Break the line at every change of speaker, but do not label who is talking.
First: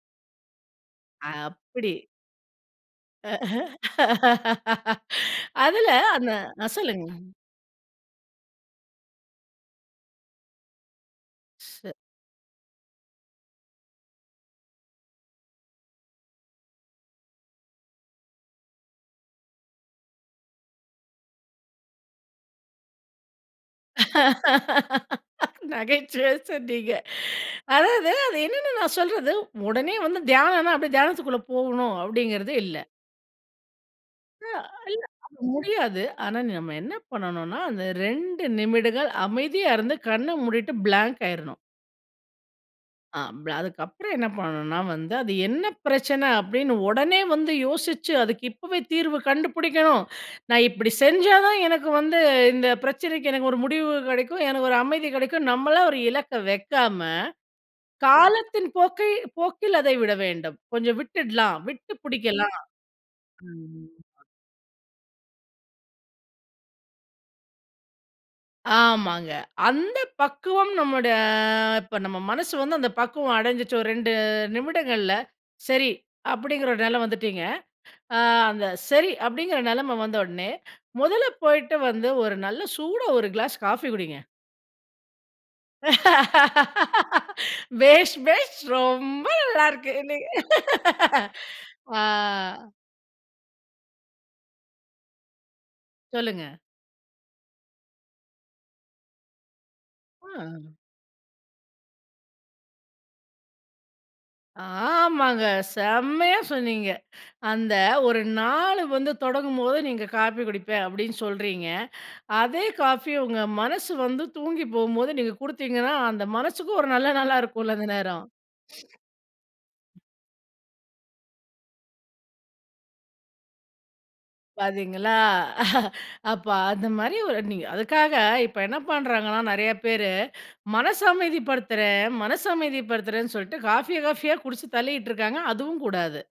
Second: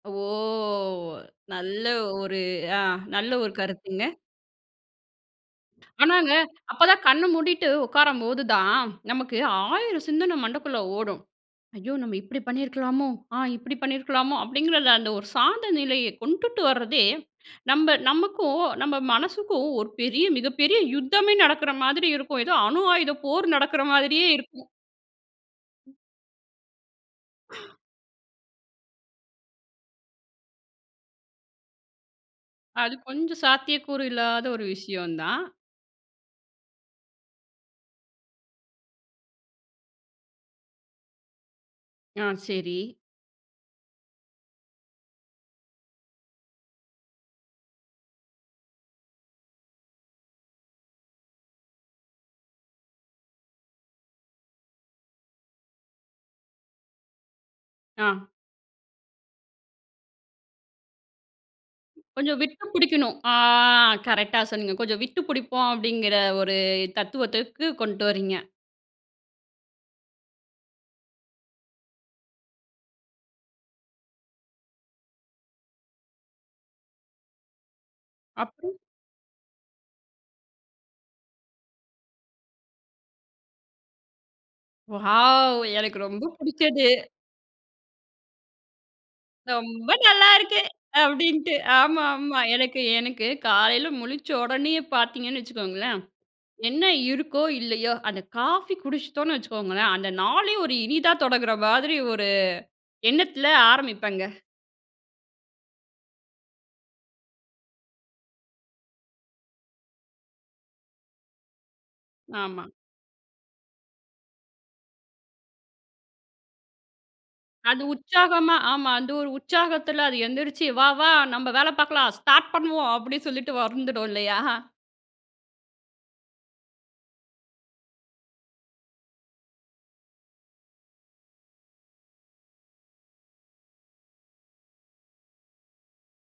ஓ! நல்ல
அப்படி.
ஒரு ஆ. நல்ல ஒரு கருத்துங்க.
அதுல அந்த
ஆனாங்க.
அ
அப்போதான்
சொல்லுங்க.
கண்ண மூடிட்டு உட்காரும்போதுதான், நமக்கு 1000 சிந்தனை மண்டக்குள்ள ஓடும்.
ஷ்
"ஐயோ!
ச
நம்ம இப்படி பண்ணியிருக்கலாமோ? ஆ இப்படி பண்ணியிருக்கலாமோ?" அப்படிங்கிற அந்த ஒரு சாந்த நிலையை கொண்டுட்டு வர்றதே, நம்ப நமக்கும் நம்ப மனசுக்கும் ஒரு பெரிய மிகப்பெரிய யுத்தமே நடக்கிற மாதிரி இருக்கும். ஏதோ அணு ஆயுத போர் நடக்கிற மாதிரியே இருக்கும்.
நகைச்சுவையா சொன்னீங்க. அதாவது, அது என்னன்னு நான் சொல்றது, உடனே வந்து தியானம்னா, அப்படியே தியானத்துக்குள்ளே போகணும், அப்படிங்கிறது இல்ல.
அது கொஞ்சம் சாத்தியக்கூறு இல்லாத
அ
ஒரு
இல்ல.
விஷயம் தான்.
முடியாது. ஆனா நம்ம என்ன பண்ணனும்னா, அந்த 2 நிமிடங்கள் அமைதியா இருந்து, கண்ண மூடிட்டு பிளாங்க் ஆயிறணும்.
ஆ சரி.
ஆ ப்ளா அதுக்கப்புறம் என்ன பண்ணணும்னா, வந்து அது என்ன பிரச்சனை அப்படின்னு உடனே வந்து யோசிச்சு, "அதுக்கு இப்போவே தீர்வு கண்டுபிடிக்கணும். நான் இப்படி செஞ்சா தான் எனக்கு வந்து இந்த பிரச்சனைக்கு எனக்கு ஒரு முடிவு கிடைக்கும். எனக்கு ஒரு அமைதி கிடைக்கும்." நம்மளா ஒரு இலக்க வைக்காம,
ஆ.
காலத்தின் போக்கை போக்கில் அதை விட வேண்டும். கொஞ்சம் விட்டுடலாம், விட்டு
கொஞ்சம்
பிடிக்கலாம்.
விட்டு பிடிக்கணும். ஆ
ம்.
கரெக்ட்டா சொன்னீங்க. கொஞ்சம் விட்டு பிடிப்போம், அப்படிங்கிற ஒரு தத்துவத்துக்கு கொண்ட்டு வரீங்க.
ஆமாங்க. அந்த பக்குவம் நம்மோட இப்போ நம்ம மனசு வந்து அந்த பக்குவம் அடைஞ்சிட்டு, ஒரு 2 நிமிடங்கள்ல, சரி. அப்படிங்கிற ஒரு நிலை வந்துட்டிங்க. ஆ
அப்
அந்த சரி அப்படிங்கிற நெலைமை வந்த உடனே, முதல்ல போய்ட்டு வந்து ஒரு நல்ல சூடா ஒரு கிளாஸ் காஃபி குடிங்க.
வாவ்! எனக்கு ரொம்ப பிடிச்சது.
"பேஷ், பேஷ், ரொம்ப நல்லா
"ரொம்ப
இருக்கு." என்ன‍ங்க.
நல்லாயிருக்கு." அப்படின்ட்டு.
ஆ.
ஆமாமா. எனக்கு எனக்கு காலையில முழிச்ச உடனேயே பார்த்தீங்கன்னு வச்சுக்கோங்களேன்,
சொல்லுங்க.
என்ன இருக்கோ, இல்லையோ? அந்த காஃபி குடிச்சிட்டோன்னு வச்சுக்கோங்களேன். அந்த நாளே
அ.
ஒரு இனிதா தொடங்கிற மாதிரி ஒரு எண்ணத்தில ஆரம்பிப்பேங்க.
ஆமாங்க. செம்மையா சொன்னீங்க. அந்த ஒரு நாளு வந்து தொடங்கும்போது நீங்க காஃபி குடிப்பேன், அப்படின்னு சொல்றீங்க.
ஆமா.
அதே காஃபி உங்க மனசு வந்து தூங்கி போகும்போது நீங்க கொடுத்தீங்கன்னா, அந்த மனசுக்கும் ஒரு நல்ல நாளா இருக்கும்ல
அது
அந்த நேரம்.
உற்சாகமா ஆமா அந்த ஒரு உற்சாகத்தில, அது எந்திரிச்சு "வா! வா! நம்ப வேலை பார்க்கலாம். ஸ்டார்ட் பண்ணுவோம்." அப்படின்னு சொல்லிட்டு வந்துடும் இல்லையா?
பார்த்தீங்களா, அப்போ அந்த மாதிரி ஒரு நீங்க அதுக்காக இப்போ என்ன பண்ணுறாங்கன்னா, நெறையா பேரு மனசு அமைதிப்படுத்துறேன், மனசு அமைதிப்படுத்துறேன்னு சொல்லிட்டு, காஃபியை காஃபியா குடிச்சு தள்ளிட்டு இருக்காங்க. அதுவும் கூடாது.